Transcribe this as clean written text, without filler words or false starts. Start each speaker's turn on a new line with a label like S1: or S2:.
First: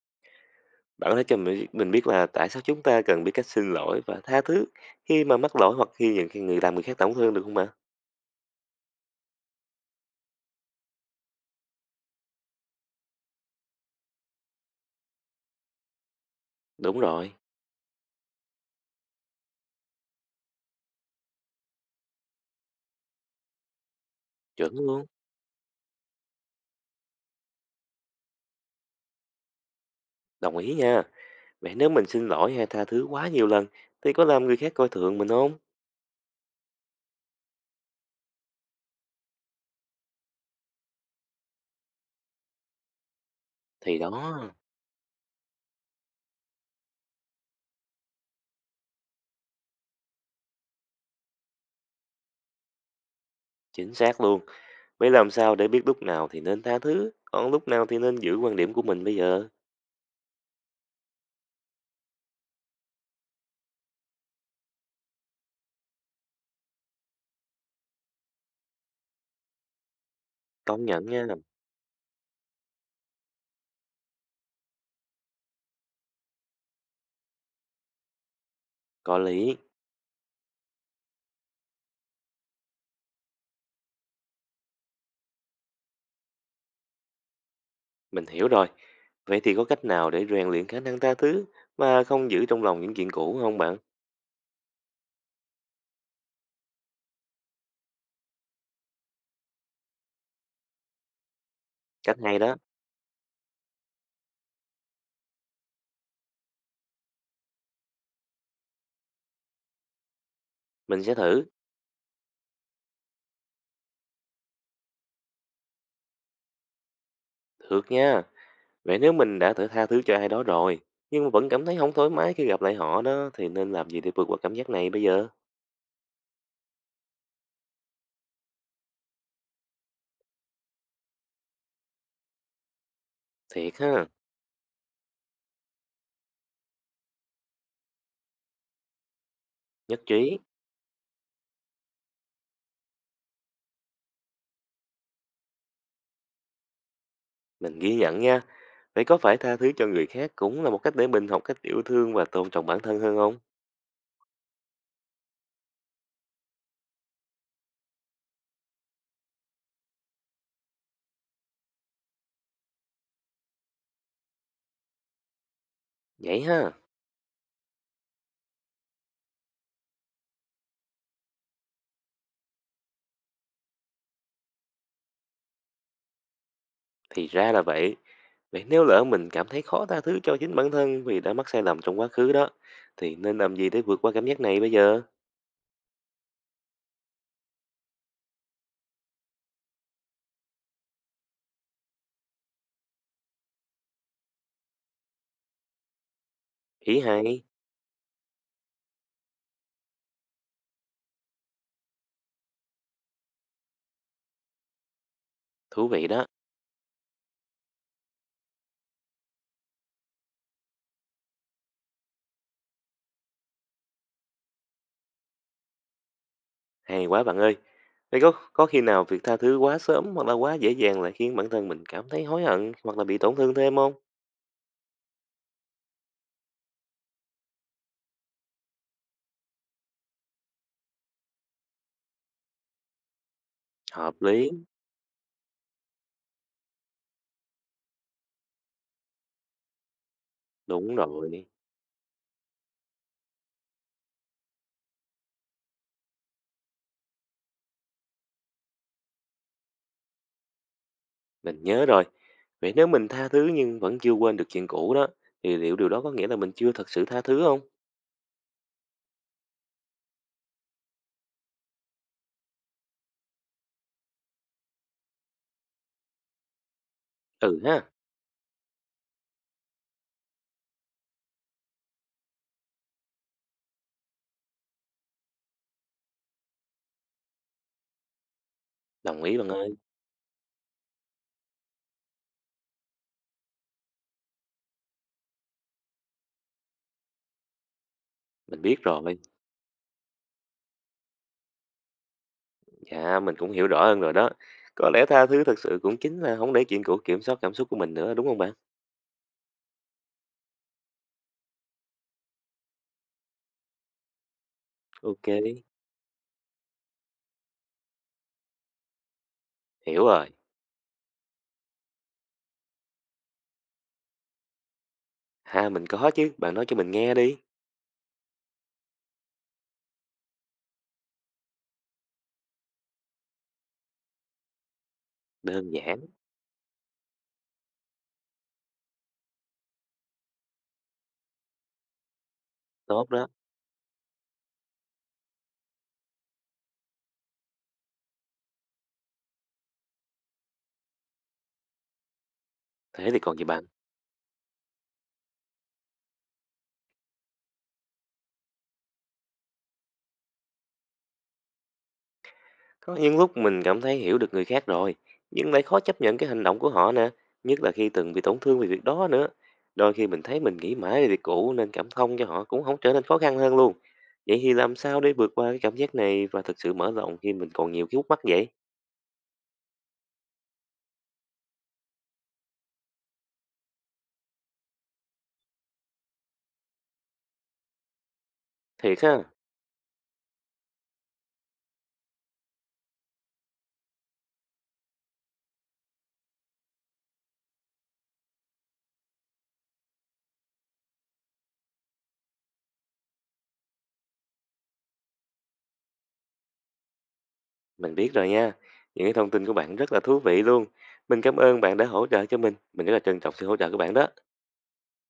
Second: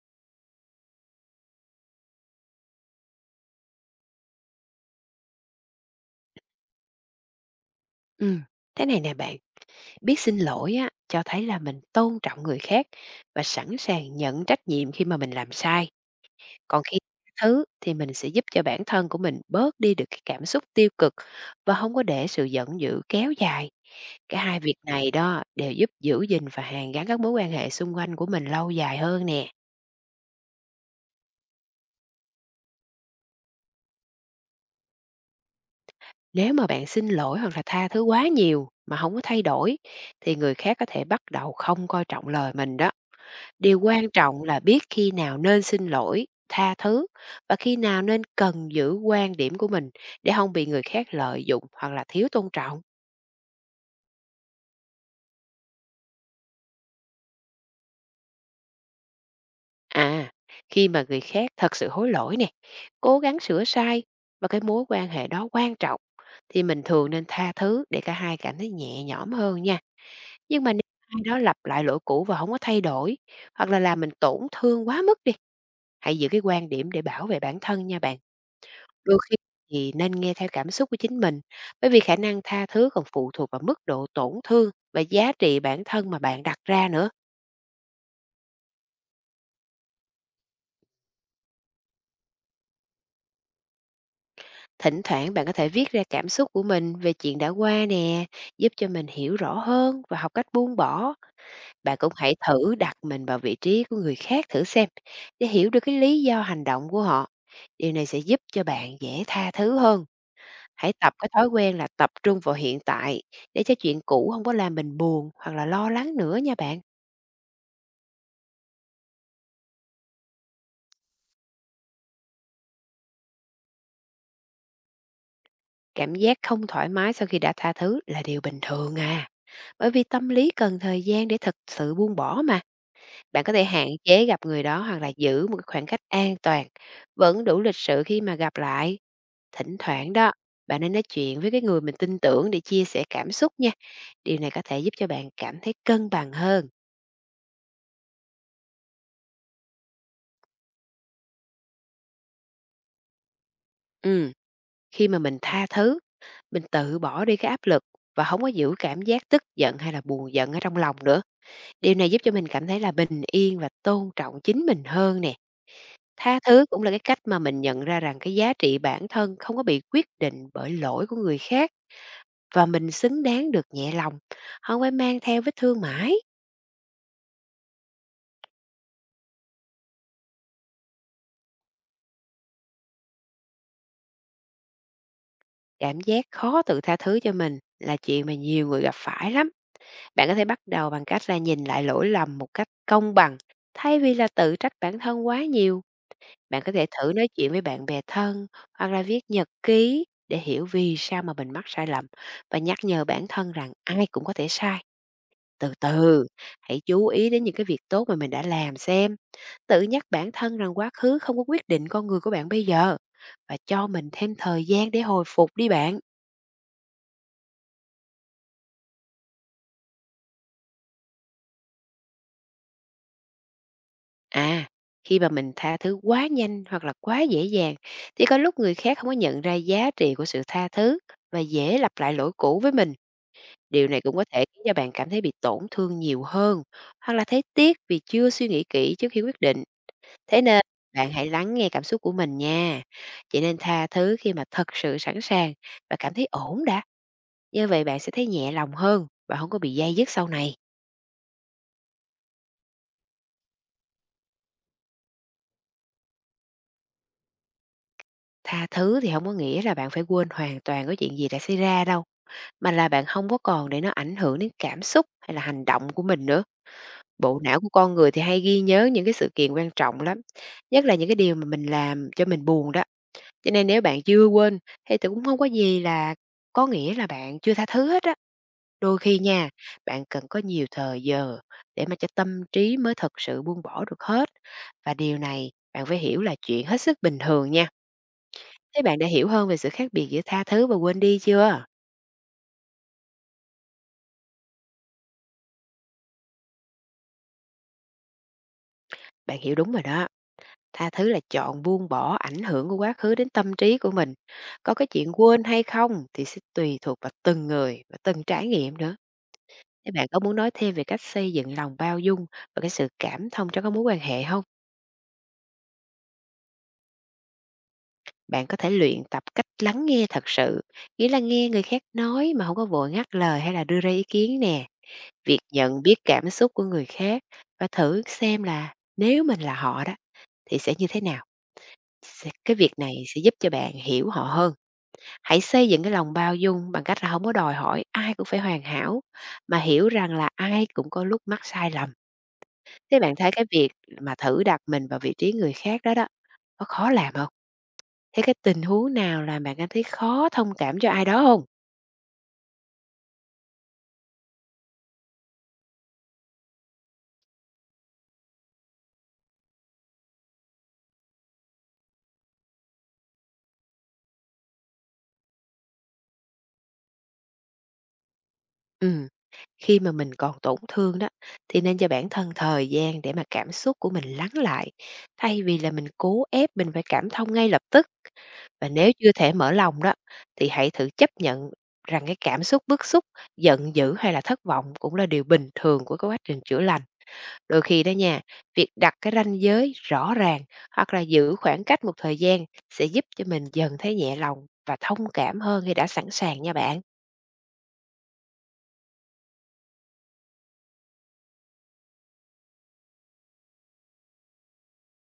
S1: Bạn có thể cho mình biết là tại sao chúng ta cần biết cách xin lỗi và tha thứ khi mà mắc lỗi hoặc khi người khác tổn thương được không ạ?
S2: Ừ, thế này nè bạn, biết xin lỗi á, cho thấy là mình tôn trọng người khác và sẵn sàng nhận trách nhiệm khi mà mình làm sai. Còn khi
S1: Đúng
S2: tha
S1: rồi,
S2: thứ thì mình sẽ giúp cho bản thân của mình bớt đi được cái cảm xúc tiêu cực và không có để sự giận dữ kéo dài. Cả hai
S1: chuẩn
S2: việc
S1: luôn,
S2: này đó đều giúp giữ gìn và hàn gắn các mối quan hệ xung quanh của mình lâu dài hơn nè.
S1: đồng ý nha. Vậy nếu mình xin lỗi hay tha thứ quá nhiều lần thì có làm người khác coi thường mình không?
S2: Nếu mà bạn xin lỗi hoặc là tha thứ quá nhiều mà không có thay đổi thì người khác có thể bắt đầu không coi trọng lời mình đó. Điều
S1: Thì đó,
S2: quan trọng là biết khi nào nên xin lỗi, tha thứ và khi nào nên cần giữ quan điểm của mình để không bị người khác lợi dụng hoặc là thiếu tôn trọng.
S1: chính xác luôn. Vậy làm sao để biết lúc nào thì nên tha thứ, còn lúc nào thì nên giữ quan điểm của mình bây giờ?
S2: À, khi mà người khác thật sự hối lỗi nè, cố gắng sửa sai và cái mối quan hệ đó quan trọng thì mình thường nên tha thứ để cả hai cảm thấy nhẹ nhõm hơn nha. Nhưng mà nếu
S1: Công nhận
S2: ai
S1: nha,
S2: đó lặp lại lỗi cũ và không có thay đổi hoặc là làm mình tổn thương quá mức đi, hãy giữ cái quan điểm để bảo vệ bản thân nha bạn.
S1: có
S2: Đôi khi
S1: lý,
S2: thì nên nghe theo cảm xúc của chính mình, bởi vì khả năng tha thứ còn phụ thuộc vào mức độ tổn thương và giá trị bản thân mà bạn đặt ra nữa.
S1: mình hiểu rồi. Vậy thì có cách nào để rèn luyện khả năng tha thứ mà không giữ trong lòng những chuyện cũ không bạn?
S2: Thỉnh thoảng bạn có thể viết ra cảm xúc của mình về chuyện đã qua nè, giúp cho mình hiểu rõ hơn và học cách buông bỏ. Bạn cũng
S1: Cách
S2: hãy
S1: hay đó,
S2: thử đặt mình vào vị trí của người khác thử xem để hiểu được cái lý do hành động của họ. Điều này sẽ giúp cho bạn dễ tha thứ hơn. Hãy
S1: mình
S2: tập
S1: sẽ
S2: cái
S1: thử.
S2: thói quen là tập trung vào hiện tại để cho chuyện cũ không có làm mình buồn hoặc là lo lắng nữa nha bạn.
S1: Thực nha, vậy nếu mình đã thử tha thứ cho ai đó rồi, nhưng mà vẫn cảm thấy không thoải mái khi gặp lại họ đó, thì nên làm gì để vượt qua cảm giác này bây giờ?
S2: Cảm giác không thoải mái sau khi đã tha thứ là điều bình thường à, bởi vì tâm lý cần thời gian để thực sự buông bỏ mà. Bạn có thể
S1: Thiệt
S2: hạn
S1: ha,
S2: chế gặp người đó hoặc là giữ một cái khoảng cách an toàn, vẫn đủ lịch sự khi mà gặp lại. Thỉnh
S1: nhất
S2: thoảng đó,
S1: trí,
S2: bạn nên nói chuyện với cái người mình tin tưởng để chia sẻ cảm xúc nha. Điều này có thể giúp cho bạn cảm thấy cân bằng hơn.
S1: mình ghi nhận nha. Vậy có phải tha thứ cho người khác cũng là một cách để mình học cách yêu thương và tôn trọng bản thân hơn không?
S2: Ừ, khi mà mình tha thứ, mình tự bỏ đi cái áp lực và không có giữ cảm giác tức giận hay là buồn giận ở trong lòng nữa. Điều này giúp cho mình cảm thấy là bình yên và tôn trọng chính mình hơn nè. Tha
S1: Vậy
S2: thứ
S1: ha,
S2: cũng là cái cách mà mình nhận ra rằng cái giá trị bản thân không có bị quyết định bởi lỗi của người khác và mình xứng đáng được nhẹ lòng, không phải mang theo vết thương mãi.
S1: thì ra là vậy. Vậy nếu lỡ mình cảm thấy khó tha thứ cho chính bản thân vì đã mắc sai lầm trong quá khứ đó, thì nên làm gì để vượt qua cảm giác này bây giờ?
S2: Cảm giác khó tự tha thứ cho mình là chuyện mà nhiều người gặp phải lắm. Bạn có thể bắt đầu bằng cách là nhìn lại lỗi lầm một cách công bằng thay vì là tự trách bản thân quá nhiều. Bạn có thể
S1: Ý
S2: thử
S1: hay,
S2: nói chuyện với bạn bè thân hoặc là viết nhật ký để hiểu vì sao mà mình mắc sai lầm và nhắc nhở bản thân rằng ai cũng có thể sai. Từ
S1: thú vị đó.
S2: từ, hãy chú ý đến những cái việc tốt mà mình đã làm xem. Tự nhắc bản thân rằng quá khứ không có quyết định con người của bạn bây giờ và cho mình thêm thời gian để hồi phục đi bạn.
S1: Hay quá bạn ơi. Vậy có khi nào việc tha thứ quá sớm hoặc là quá dễ dàng lại khiến bản thân mình cảm thấy hối hận hoặc là bị tổn thương thêm không?
S2: À, khi mà mình tha thứ quá nhanh hoặc là quá dễ dàng thì có lúc người khác không có nhận ra giá trị của sự tha thứ và dễ lặp lại lỗi cũ với mình. Điều này
S1: Hợp
S2: cũng có thể
S1: lý,
S2: khiến cho bạn cảm thấy bị tổn thương nhiều hơn, hoặc là thấy tiếc vì chưa suy nghĩ kỹ trước khi quyết định. Thế nên
S1: đúng
S2: bạn hãy
S1: rồi.
S2: lắng nghe cảm xúc của mình nha. Chỉ nên tha thứ khi mà thật sự sẵn sàng và cảm thấy ổn đã. Như vậy bạn sẽ thấy nhẹ lòng hơn và không có bị day dứt sau này.
S1: Mình nhớ rồi. Vậy nếu mình tha thứ nhưng vẫn chưa quên được chuyện cũ đó, thì liệu điều đó có nghĩa là mình chưa thật sự tha thứ không?
S2: Tha thứ thì không có nghĩa là bạn phải quên hoàn toàn có chuyện gì đã xảy ra đâu, mà là bạn không có còn để nó ảnh hưởng đến cảm xúc hay là hành động của mình nữa. Bộ
S1: Ừ
S2: não của
S1: ha,
S2: con người thì hay ghi nhớ những cái sự kiện quan trọng lắm, nhất là những cái điều mà mình làm cho mình buồn đó. Cho nên nếu bạn chưa quên thì cũng không có gì là có nghĩa là bạn chưa tha thứ hết á. Đôi khi
S1: đồng ý bạn
S2: nha,
S1: ơi.
S2: bạn cần có nhiều thời giờ để mà cho tâm trí mới thật sự buông bỏ được hết, và điều này bạn phải hiểu là chuyện hết sức bình thường nha.
S1: Mình biết
S2: Thế bạn đã
S1: rồi.
S2: hiểu hơn về sự khác biệt giữa tha thứ và quên đi chưa?
S1: Dạ, mình cũng hiểu rõ hơn rồi đó. Có lẽ tha thứ thật sự cũng chính là không để chuyện cũ kiểm soát cảm xúc của mình nữa, đúng không bạn?
S2: Bạn hiểu đúng rồi đó. Tha thứ là chọn buông bỏ ảnh hưởng của quá khứ đến tâm trí của mình. Có cái chuyện
S1: Ok,
S2: quên hay không thì sẽ tùy thuộc vào từng người và từng trải nghiệm nữa. Thế
S1: hiểu
S2: bạn có
S1: rồi.
S2: muốn nói thêm về cách xây dựng lòng bao dung và cái sự cảm thông trong các mối quan hệ không?
S1: Ha, mình có chứ. Bạn nói cho mình nghe đi.
S2: Bạn có thể luyện tập cách lắng nghe thật sự, nghĩa là nghe người khác nói mà không có vội ngắt lời hay là đưa ra ý kiến nè. Việc
S1: Đơn
S2: nhận biết
S1: giản,
S2: cảm xúc của người khác và thử xem là nếu mình là họ đó thì sẽ như thế nào. Sẽ cái việc này
S1: tốt
S2: sẽ
S1: đó.
S2: giúp cho bạn hiểu họ hơn. Hãy xây dựng cái lòng bao dung bằng cách là không có đòi hỏi ai cũng phải hoàn hảo, mà hiểu rằng là ai cũng có lúc mắc sai lầm. Thế
S1: Thế
S2: bạn
S1: thì
S2: thấy
S1: còn gì
S2: cái
S1: bằng.
S2: việc mà thử đặt mình vào vị trí người khác đó đó, có khó làm không? Thế cái tình huống nào làm bạn cảm thấy khó thông cảm cho ai đó không?
S1: Có những lúc mình cảm thấy hiểu được người khác rồi, nhưng lại khó chấp nhận cái hành động của họ nè. Nhất là khi từng bị tổn thương vì việc đó nữa. Đôi khi mình thấy mình nghĩ mãi về việc cũ nên cảm thông cho họ cũng không trở nên khó khăn hơn luôn. Vậy thì làm sao để vượt qua cái cảm giác này và thực sự mở rộng khi mình còn nhiều cái khúc mắc vậy?
S2: Ừm, khi mà mình còn tổn thương đó, thì nên cho bản thân thời gian để mà cảm xúc của mình lắng lại, thay vì là mình cố ép mình phải cảm thông ngay lập tức. Và nếu
S1: Thiệt
S2: chưa
S1: ha,
S2: thể mở lòng đó, thì hãy thử chấp nhận rằng cái cảm xúc bức xúc, giận dữ hay là thất vọng cũng là điều bình thường của cái quá trình chữa lành. Đôi khi đó nha, việc đặt cái ranh giới rõ ràng hoặc là giữ khoảng cách một thời gian sẽ giúp cho mình dần thấy nhẹ lòng và thông cảm hơn khi đã sẵn sàng nha bạn.
S1: mình biết rồi nha. Những cái thông tin của bạn rất là thú vị luôn. Mình cảm ơn bạn đã hỗ trợ cho mình. Mình rất là trân trọng sự hỗ trợ của bạn đó.